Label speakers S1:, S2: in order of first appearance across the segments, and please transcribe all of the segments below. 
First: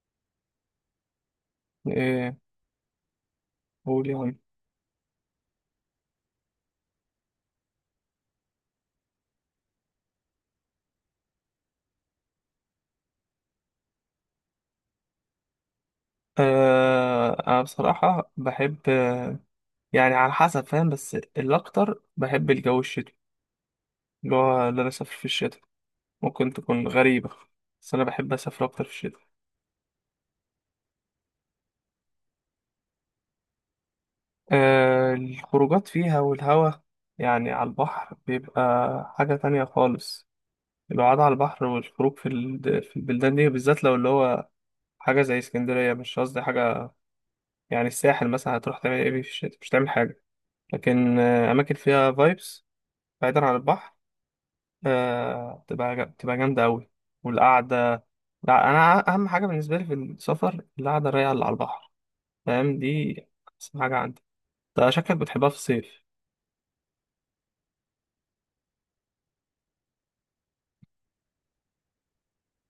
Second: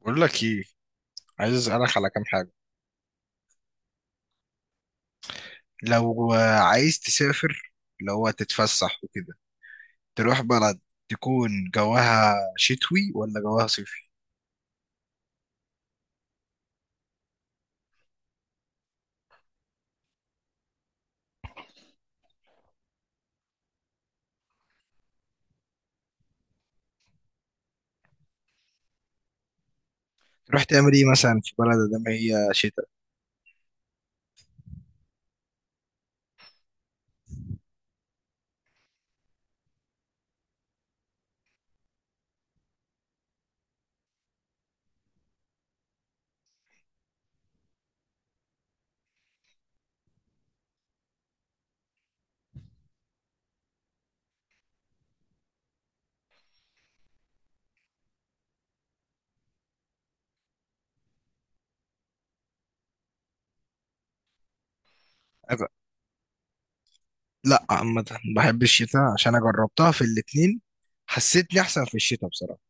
S1: بقول لك ايه؟ عايز اسالك على كام
S2: ايه؟
S1: حاجه.
S2: قول يا عم.
S1: لو عايز تسافر، اللي هو تتفسح وكده، تروح بلد، تكون جواها شتوي ولا جواها صيفي؟
S2: آه، انا بصراحة بحب يعني على حسب، فاهم؟ بس الاكتر بحب الجو الشتوي، اللي هو اللي انا اسافر في الشتاء. ممكن تكون غريبة، بس انا بحب اسافر اكتر في الشتاء.
S1: تروح تعمل ايه مثلا في بلد ده ما هي شتاء؟
S2: آه، الخروجات فيها والهوا، يعني على البحر بيبقى حاجة تانية خالص. القعدة على البحر والخروج في البلدان دي بالذات، لو اللي هو حاجة زي اسكندرية. مش قصدي حاجة يعني الساحل، مثلا هتروح تعمل ايه في الشتاء؟ مش تعمل حاجة. لكن آه، أماكن فيها فايبس بعيدا عن البحر، آه، تبقى تبقى جامدة أوي، والقعدة. لا، أنا أهم حاجة بالنسبة لي في السفر القعدة الرايقة اللي على البحر، فاهم دي؟ أحسن حاجة عندي. أنت شكلك بتحبها في
S1: أب-
S2: الصيف.
S1: لا عامه، بحب الشتاء عشان انا جربتها في الاتنين، حسيتني احسن في الشتاء بصراحه.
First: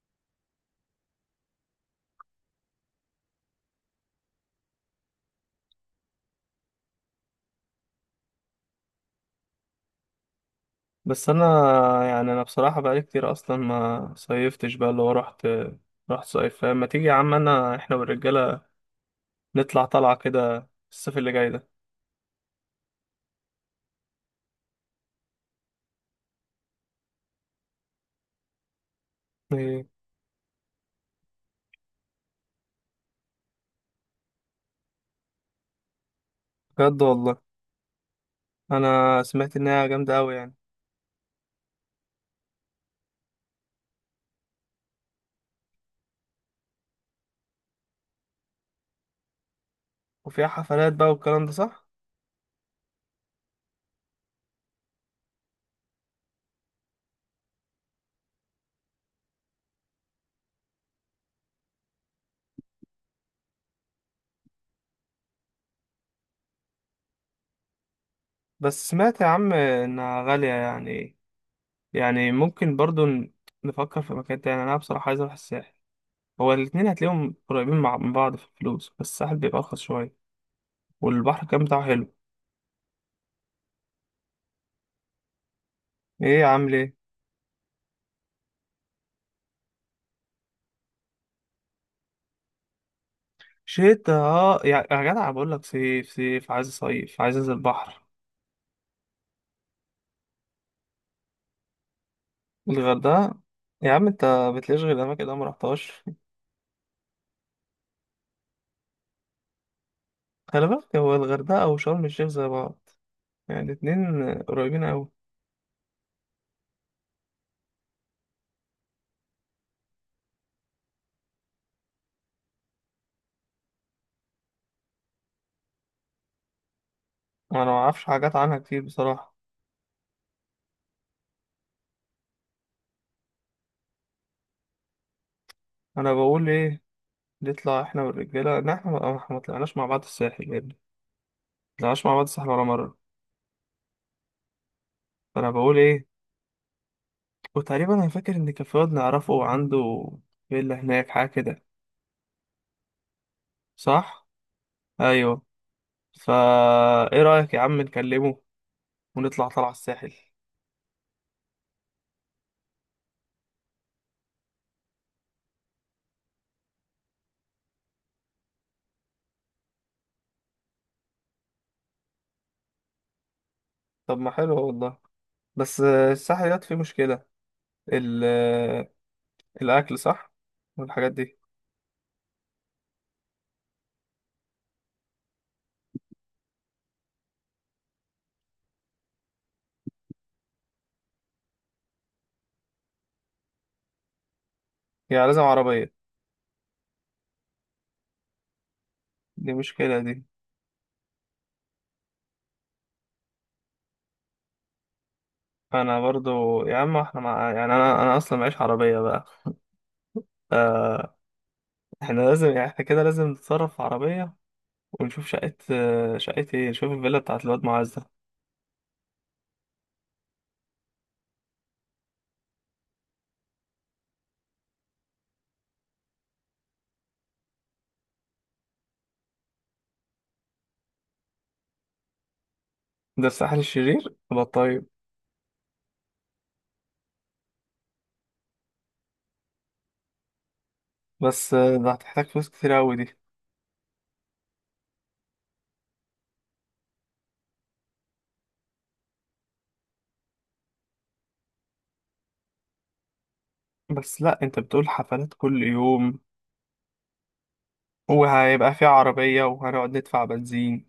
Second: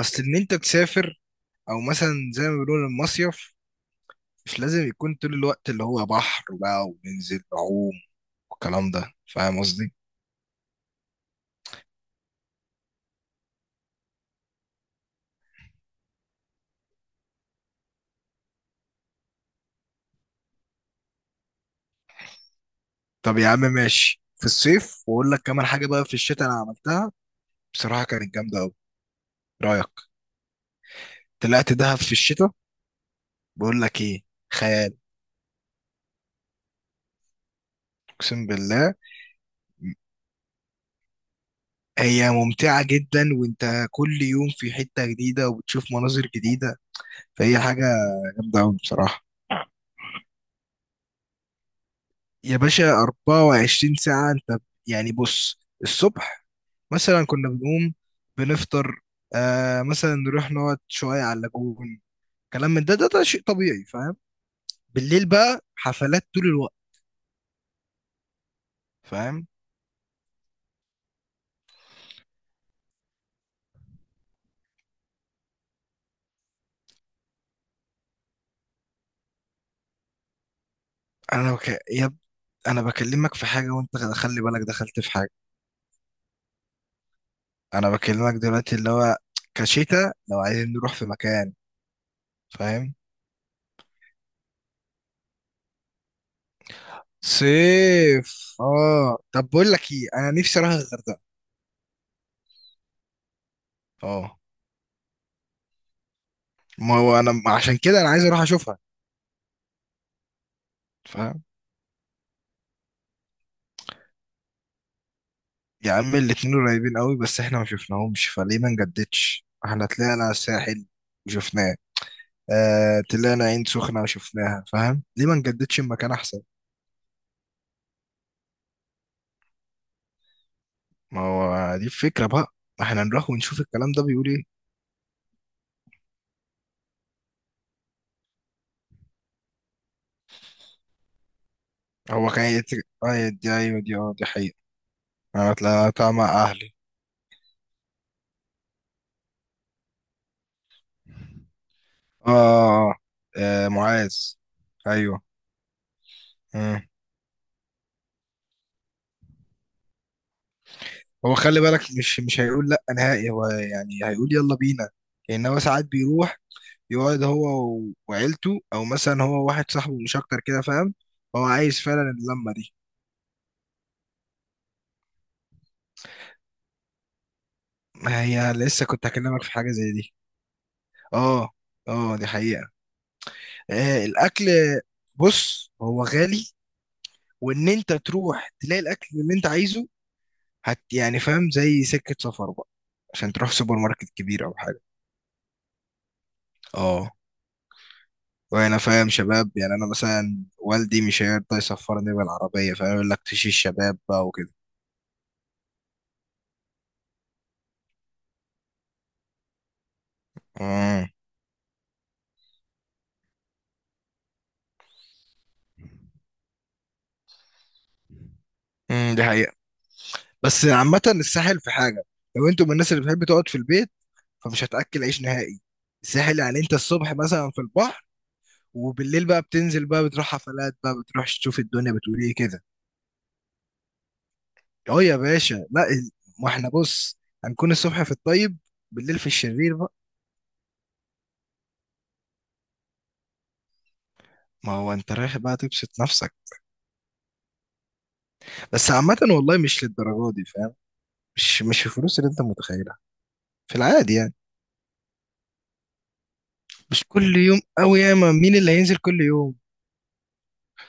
S1: اصل ان انت تسافر او مثلا زي ما بيقولوا المصيف مش لازم يكون طول الوقت اللي هو بحر بقى وننزل نعوم والكلام ده، فاهم قصدي؟
S2: بس أنا يعني أنا بصراحة بقالي كتير أصلا ما صيفتش بقى، اللي هو رحت صيف، فما تيجي يا عم أنا، إحنا والرجالة، نطلع طلعة كده الصيف اللي جاي ده.
S1: طب يا عم ماشي، في الصيف، واقول لك كمان حاجه بقى، في الشتاء انا عملتها بصراحه كانت جامده قوي.
S2: إيه؟
S1: رايك؟ طلعت دهب في الشتاء. بقول لك ايه، خيال.
S2: بجد والله.
S1: اقسم بالله.
S2: أنا سمعت إنها جامدة أوي يعني.
S1: هي ممتعه جدا وانت كل يوم في حته جديده وبتشوف مناظر جديده، فهي حاجه جامده قوي بصراحه.
S2: وفيها حفلات بقى والكلام ده، صح؟
S1: يا باشا 24 ساعه انت. يعني بص الصبح مثلا كنا بنقوم، بنفطر، مثلا نروح نقعد شويه على اللاجون، كلام من ده ده، ده شيء طبيعي، فاهم؟ بالليل بقى حفلات طول الوقت،
S2: بس سمعت يا
S1: فاهم.
S2: عم انها غالية يعني، يعني ممكن برضو نفكر في مكان تاني. انا بصراحة عايز اروح الساحل. هو الاتنين هتلاقيهم قريبين مع من بعض في الفلوس، بس الساحل بيبقى ارخص شوية، والبحر
S1: انا
S2: كان
S1: بك...
S2: بتاعه
S1: يا
S2: حلو.
S1: ب... انا بكلمك في حاجه وانت خلي بالك دخلت في حاجه.
S2: ايه يا عم ليه؟
S1: انا بكلمك دلوقتي اللي هو كشتا، لو عايزين نروح في مكان، فاهم.
S2: شتا؟ اه يا جدع بقول لك صيف، صيف، عايز صيف، عايز انزل البحر.
S1: صيف طب بقول لك ايه انا نفسي اروح الغردقه.
S2: الغردقة؟ يا عم انت
S1: اه،
S2: بتلاقيش غير الاماكن اللي انا مرحتهاش.
S1: ما هو انا عشان كده انا عايز اروح اشوفها،
S2: خلي بالك، هو
S1: فاهم.
S2: الغردقة وشرم الشيخ زي بعض، يعني الاتنين قريبين اوي.
S1: يا عم الاتنين قريبين قوي بس احنا ما شفناهمش، فليه ما نجددش؟ احنا طلعنا الساحل وشفناه، طلعنا عين سخنه وشفناها، فاهم، ليه ما نجددش المكان احسن؟
S2: انا معرفش حاجات عنها كتير بصراحة.
S1: ما هو دي الفكرة بقى، ما احنا نروح ونشوف الكلام ده بيقول ايه.
S2: انا بقول ايه، نطلع احنا والرجاله. لا، احنا ما إحنا ما طلعناش مع بعض الساحل يا ابني، ما طلعناش مع بعض
S1: هو كان
S2: الساحل ولا
S1: يت-
S2: مره.
S1: اه دي، ايوه دي، اه، دي حقيقة.
S2: فانا
S1: انا
S2: بقول ايه،
S1: طلعتها مع اهلي.
S2: وتقريبا انا فاكر ان كان في واد نعرفه عنده فيلا هناك، حاجه كده.
S1: اه، اه. آه، معاذ.
S2: صح؟
S1: ايوه.
S2: ايوه. فا
S1: مم.
S2: ايه رايك يا عم نكلمه ونطلع طلع الساحل؟
S1: هو خلي بالك، مش هيقول لا نهائي، هو يعني هيقول يلا بينا. لان هو ساعات بيروح يقعد هو وعيلته، او مثلا هو واحد صاحبه مش اكتر كده، فاهم، هو عايز فعلا اللمة دي.
S2: طب ما حلو والله. بس الساحل ده فيه مشكله،
S1: ما
S2: ال...
S1: هي لسه كنت هكلمك في حاجة زي
S2: الاكل،
S1: دي.
S2: صح؟ والحاجات دي.
S1: اه، اه، دي حقيقة. الاكل، بص هو غالي، وان انت تروح تلاقي الاكل اللي انت عايزه يعني، فاهم، زي سكه سفر بقى، عشان تروح سوبر ماركت كبير او حاجه.
S2: يعني لازم عربيه.
S1: اه، وانا فاهم
S2: دي
S1: شباب، يعني انا
S2: مشكله دي.
S1: مثلا والدي مش هيرضى يسفرني بالعربيه، فاهم، يقول لك تشي الشباب بقى وكده.
S2: انا برضو يا عم يعني انا اصلا معيش عربيه بقى،
S1: امم.
S2: آه، احنا لازم يعني احنا كده لازم نتصرف في عربية، ونشوف شقة آه، شقة ايه، نشوف الفيلا بتاعت الواد معاذ ده.
S1: دي حقيقه. بس عامه الساحل في حاجه، لو انتوا من الناس اللي بتحب تقعد في البيت، فمش هتاكل عيش نهائي. الساحل يعني انت الصبح مثلا في البحر، وبالليل بقى بتنزل بقى، بتروح حفلات بقى، بتروح تشوف الدنيا بتقول ايه كده.
S2: ده الساحل الشرير يبقى؟ طيب.
S1: اه يا باشا، لا ال- ما احنا بص، هنكون الصبح في الطيب، بالليل في الشرير بقى.
S2: بس آه، ده هتحتاج فلوس كتير أوي دي.
S1: ما هو انت رايح بقى تبسط نفسك، بس عامة والله مش للدرجة دي، فاهم، مش الفلوس اللي انت متخيلها، في العادي
S2: بس
S1: يعني.
S2: لأ، انت بتقول حفلات كل يوم،
S1: مش كل يوم قوي، ياما مين اللي
S2: وهيبقى في
S1: هينزل كل
S2: عربية
S1: يوم.
S2: وهنقعد ندفع بنزين،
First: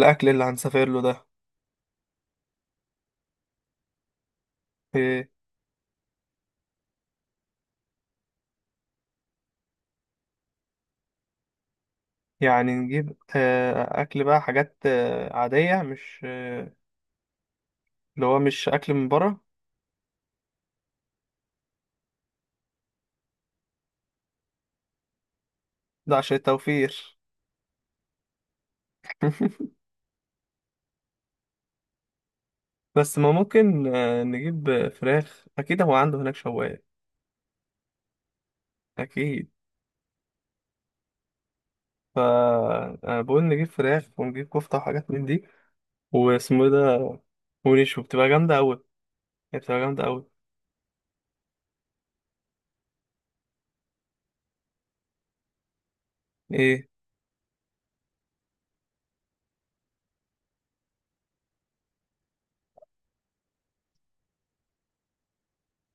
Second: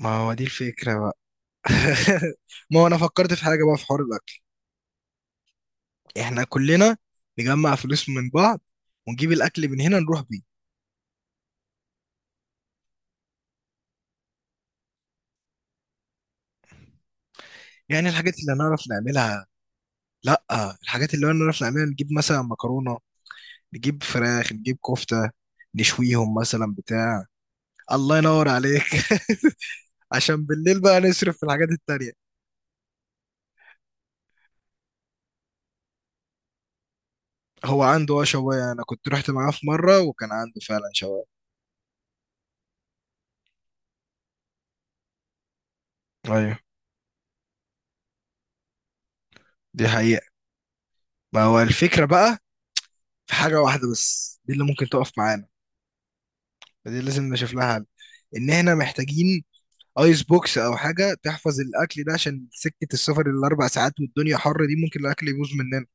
S1: ما هو
S2: اللي
S1: دي
S2: هنسافر
S1: الفكرة
S2: له
S1: بقى.
S2: ده.
S1: ما هو انا فكرت في حاجة بقى في حوار الاكل.
S2: إيه؟
S1: احنا كلنا نجمع فلوس من بعض، ونجيب الاكل من هنا نروح بيه.
S2: يعني نجيب آه، أكل بقى، حاجات آه، عادية، مش آه،
S1: يعني
S2: اللي
S1: الحاجات
S2: هو
S1: اللي
S2: مش
S1: هنعرف
S2: أكل من بره.
S1: نعملها. لا، الحاجات اللي انا نعرف نعملها، نجيب مثلا مكرونه، نجيب فراخ، نجيب كفته،
S2: ده
S1: نشويهم
S2: عشان
S1: مثلا
S2: التوفير.
S1: بتاع. الله ينور عليك. عشان بالليل بقى نصرف في الحاجات التانية.
S2: بس ما ممكن آه، نجيب آه، فراخ، أكيد هو عنده هناك شواية.
S1: هو عنده شواية، انا كنت رحت
S2: أكيد.
S1: معاه في مرة وكان عنده فعلا شواية.
S2: فأنا بقول نجيب فراخ ونجيب كفتة وحاجات من دي،
S1: ايوه،
S2: واسمه إيه ده، ونشوي، بتبقى جامدة أوي، هي بتبقى
S1: دي
S2: جامدة أوي.
S1: حقيقة. ما هو الفكرة بقى، في حاجة واحدة بس دي اللي ممكن تقف معانا،
S2: إيه؟
S1: فدي لازم نشوف لها حل. ان احنا محتاجين ايس بوكس او حاجة تحفظ الاكل ده، عشان سكة السفر الاربع ساعات والدنيا حر دي، ممكن الاكل يبوظ مننا.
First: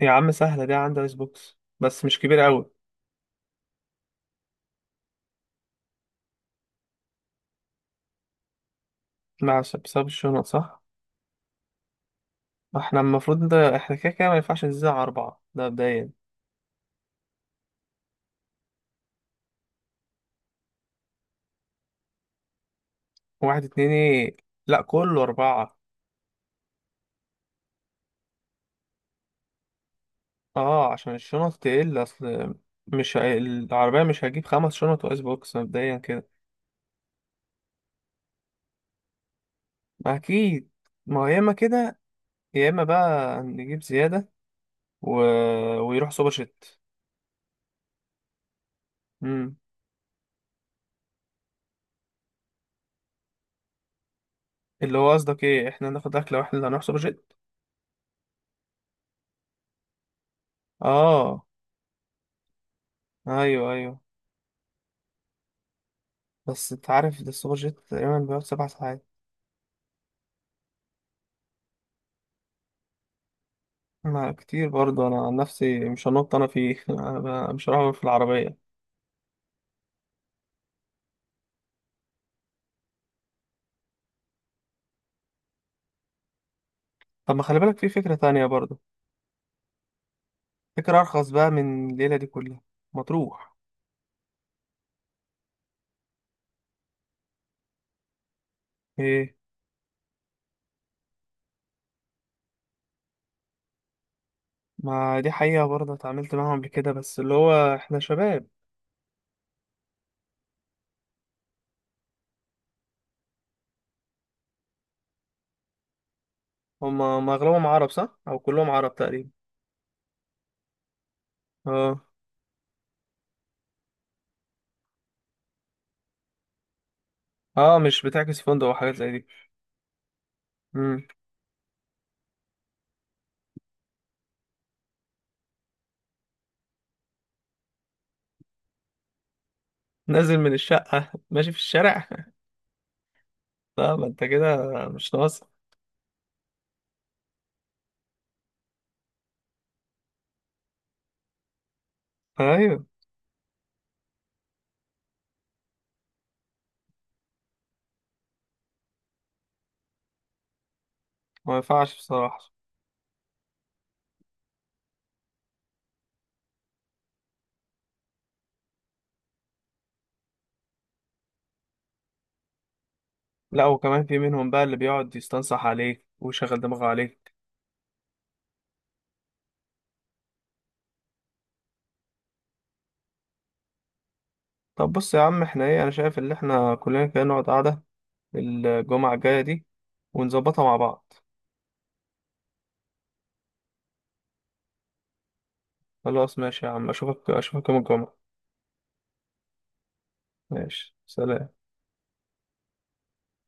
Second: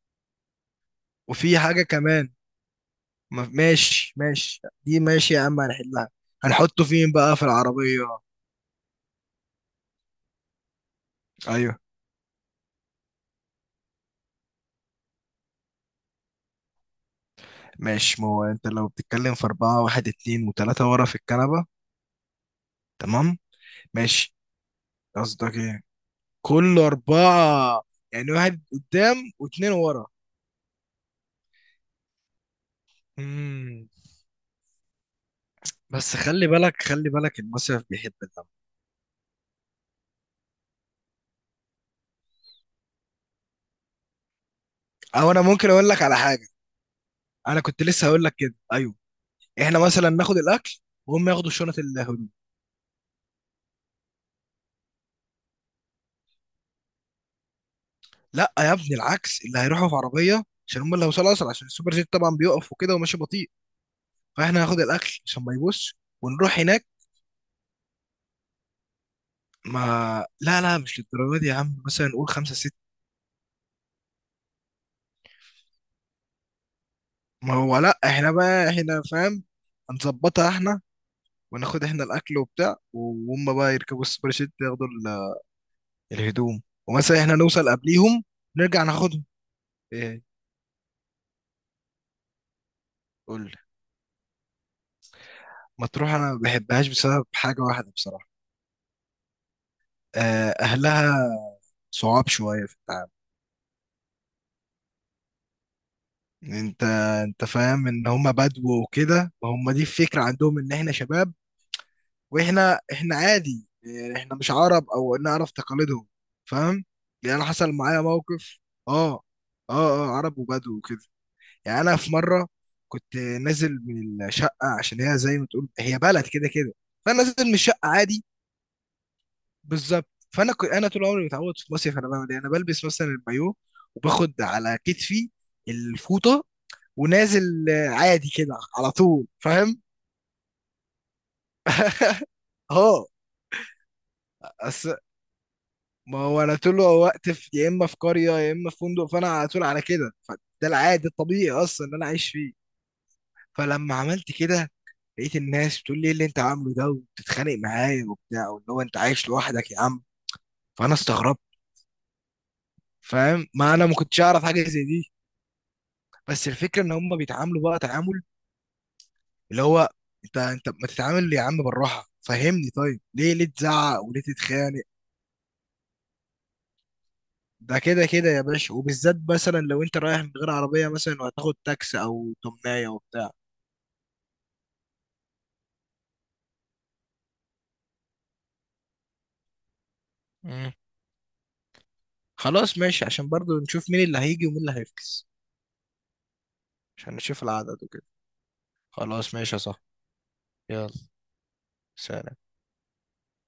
S2: يا عم سهلة دي، عندها ايس بوكس
S1: وفي حاجة
S2: بس مش
S1: كمان.
S2: كبيرة أوي.
S1: ماشي ماشي دي ماشي يا عم، هنحلها. هنحطه فين بقى في العربية؟
S2: مع بسبب الشنط، صح؟
S1: ايوه.
S2: احنا المفروض ده، احنا كده كده ما ينفعش نزيد عن أربعة ده مبدئيا.
S1: ماشي، ما هو انت لو بتتكلم في أربعة، واحد اتنين وتلاتة ورا في الكنبة، تمام.
S2: واحد اتنين
S1: ماشي.
S2: إيه؟ لأ، كله
S1: قصدك
S2: أربعة.
S1: ايه كل أربعة؟ يعني واحد قدام واتنين ورا.
S2: اه عشان الشنط تقل أصل، مش هي-
S1: مم.
S2: العربية مش هجيب خمس شنط وآيس بوكس مبدئيا
S1: بس
S2: كده.
S1: خلي بالك خلي بالك، المصيف بيحب الدم.
S2: أكيد. ما هو يا إما كده، يا إما بقى نجيب زيادة، و...
S1: او انا ممكن اقول لك
S2: ويروح
S1: على
S2: سوبر
S1: حاجة.
S2: جيت.
S1: انا كنت لسه هقول لك كده، ايوه.
S2: امم.
S1: احنا مثلا ناخد الاكل وهم ياخدوا شنط.
S2: اللي هو قصدك ايه، احنا ناخد اكله واحنا اللي هنروح سوبر جيت؟
S1: لا يا ابني العكس، اللي هيروحوا في عربيه، عشان هم اللي هيوصلوا
S2: اه،
S1: اسرع، عشان السوبر جيت طبعا بيقف وكده وماشي بطيء.
S2: ايوه ايوه.
S1: فاحنا هناخد الاكل عشان ما يبص، ونروح
S2: بس
S1: هناك.
S2: انت عارف ده السوبر جيت تقريبا بيقعد 7 ساعات.
S1: ما، لا، لا مش للدرجه دي يا عم، مثلا نقول خمسة ستة.
S2: ما كتير برضه. انا عن نفسي مش هنط انا فيه، أنا
S1: ما
S2: مش
S1: هو
S2: هروح
S1: لا،
S2: في
S1: احنا
S2: العربيه.
S1: بقى احنا، فاهم، هنظبطها احنا، وناخد احنا الاكل وبتاع، وهم بقى يركبوا السوبر جيت ياخدوا الهدوم، ومثلا احنا
S2: طب ما خلي
S1: نوصل
S2: بالك في فكره
S1: قبليهم،
S2: تانية برضه،
S1: نرجع ناخدهم. ايه؟
S2: فكره ارخص بقى من الليله دي كلها. ما
S1: قول
S2: تروح.
S1: لي. مطروح، انا ما بحبهاش بسبب حاجه واحده بصراحه.
S2: ايه؟
S1: اهلها صعاب شويه في التعامل.
S2: ما دي حقيقه برضه، اتعاملت معاهم قبل
S1: انت
S2: كده، بس اللي
S1: انت
S2: هو
S1: فاهم
S2: احنا
S1: ان هم
S2: شباب.
S1: بدو وكده، ما هم دي الفكره عندهم ان احنا شباب. واحنا عادي، يعني احنا مش عرب او نعرف تقاليدهم، فاهم.
S2: هم
S1: يعني انا
S2: اغلبهم
S1: حصل
S2: عرب،
S1: معايا
S2: صح؟ او
S1: موقف.
S2: كلهم عرب
S1: اه، اه،
S2: تقريبا.
S1: اه. عرب وبدو وكده. يعني انا
S2: اه
S1: في مره كنت نازل من الشقه، عشان هي زي ما تقول هي بلد كده كده، فانا نازل من
S2: اه.
S1: الشقه
S2: مش
S1: عادي.
S2: بتعكس فندق وحاجات زي
S1: بالظبط. فانا كنت انا
S2: دي.
S1: طول عمري متعود في مصيف، انا بعمل ايه، انا بلبس مثلا البايو وباخد على كتفي الفوطه، ونازل عادي كده على طول، فاهم.
S2: نازل من الشقة ماشي في الشارع؟
S1: اه.
S2: لا ما انت كده
S1: أس...
S2: مش ناقص.
S1: ما هو انا طول الوقت في يا اما في قريه يا اما في فندق، فانا على طول على كده، فده العادي الطبيعي اصلا ان انا عايش فيه.
S2: ايوه
S1: فلما عملت كده لقيت الناس بتقول لي إيه اللي انت عامله ده، وبتتخانق معايا وبتاع، واللي هو انت عايش لوحدك يا عم. فانا استغربت،
S2: ما ينفعش بصراحة.
S1: فاهم، ما انا ما كنتش اعرف حاجه زي دي. بس الفكره ان هم بيتعاملوا بقى تعامل، اللي هو، انت ما تتعامل يا عم بالراحه، فهمني، طيب ليه
S2: لا،
S1: تزعق
S2: وكمان في
S1: وليه
S2: منهم بقى اللي
S1: تتخانق.
S2: بيقعد يستنصح عليك ويشغل دماغه عليك.
S1: ده كده كده يا باشا، وبالذات مثلا لو انت رايح من غير عربية مثلا وهتاخد تاكسي او تمناية وبتاع.
S2: طب بص يا عم، احنا ايه، انا شايف ان احنا كلنا كده نقعد قعدة الجمعة الجاية دي، ونظبطها
S1: مم.
S2: مع بعض.
S1: خلاص ماشي، عشان برضو نشوف مين اللي هيجي ومين اللي هيفكس،
S2: خلاص ماشي يا عم،
S1: عشان نشوف
S2: اشوفك يوم
S1: العدد وكده.
S2: الجمعة.
S1: خلاص ماشي يا صاحبي. يلا.
S2: ماشي، سلام.
S1: سلام.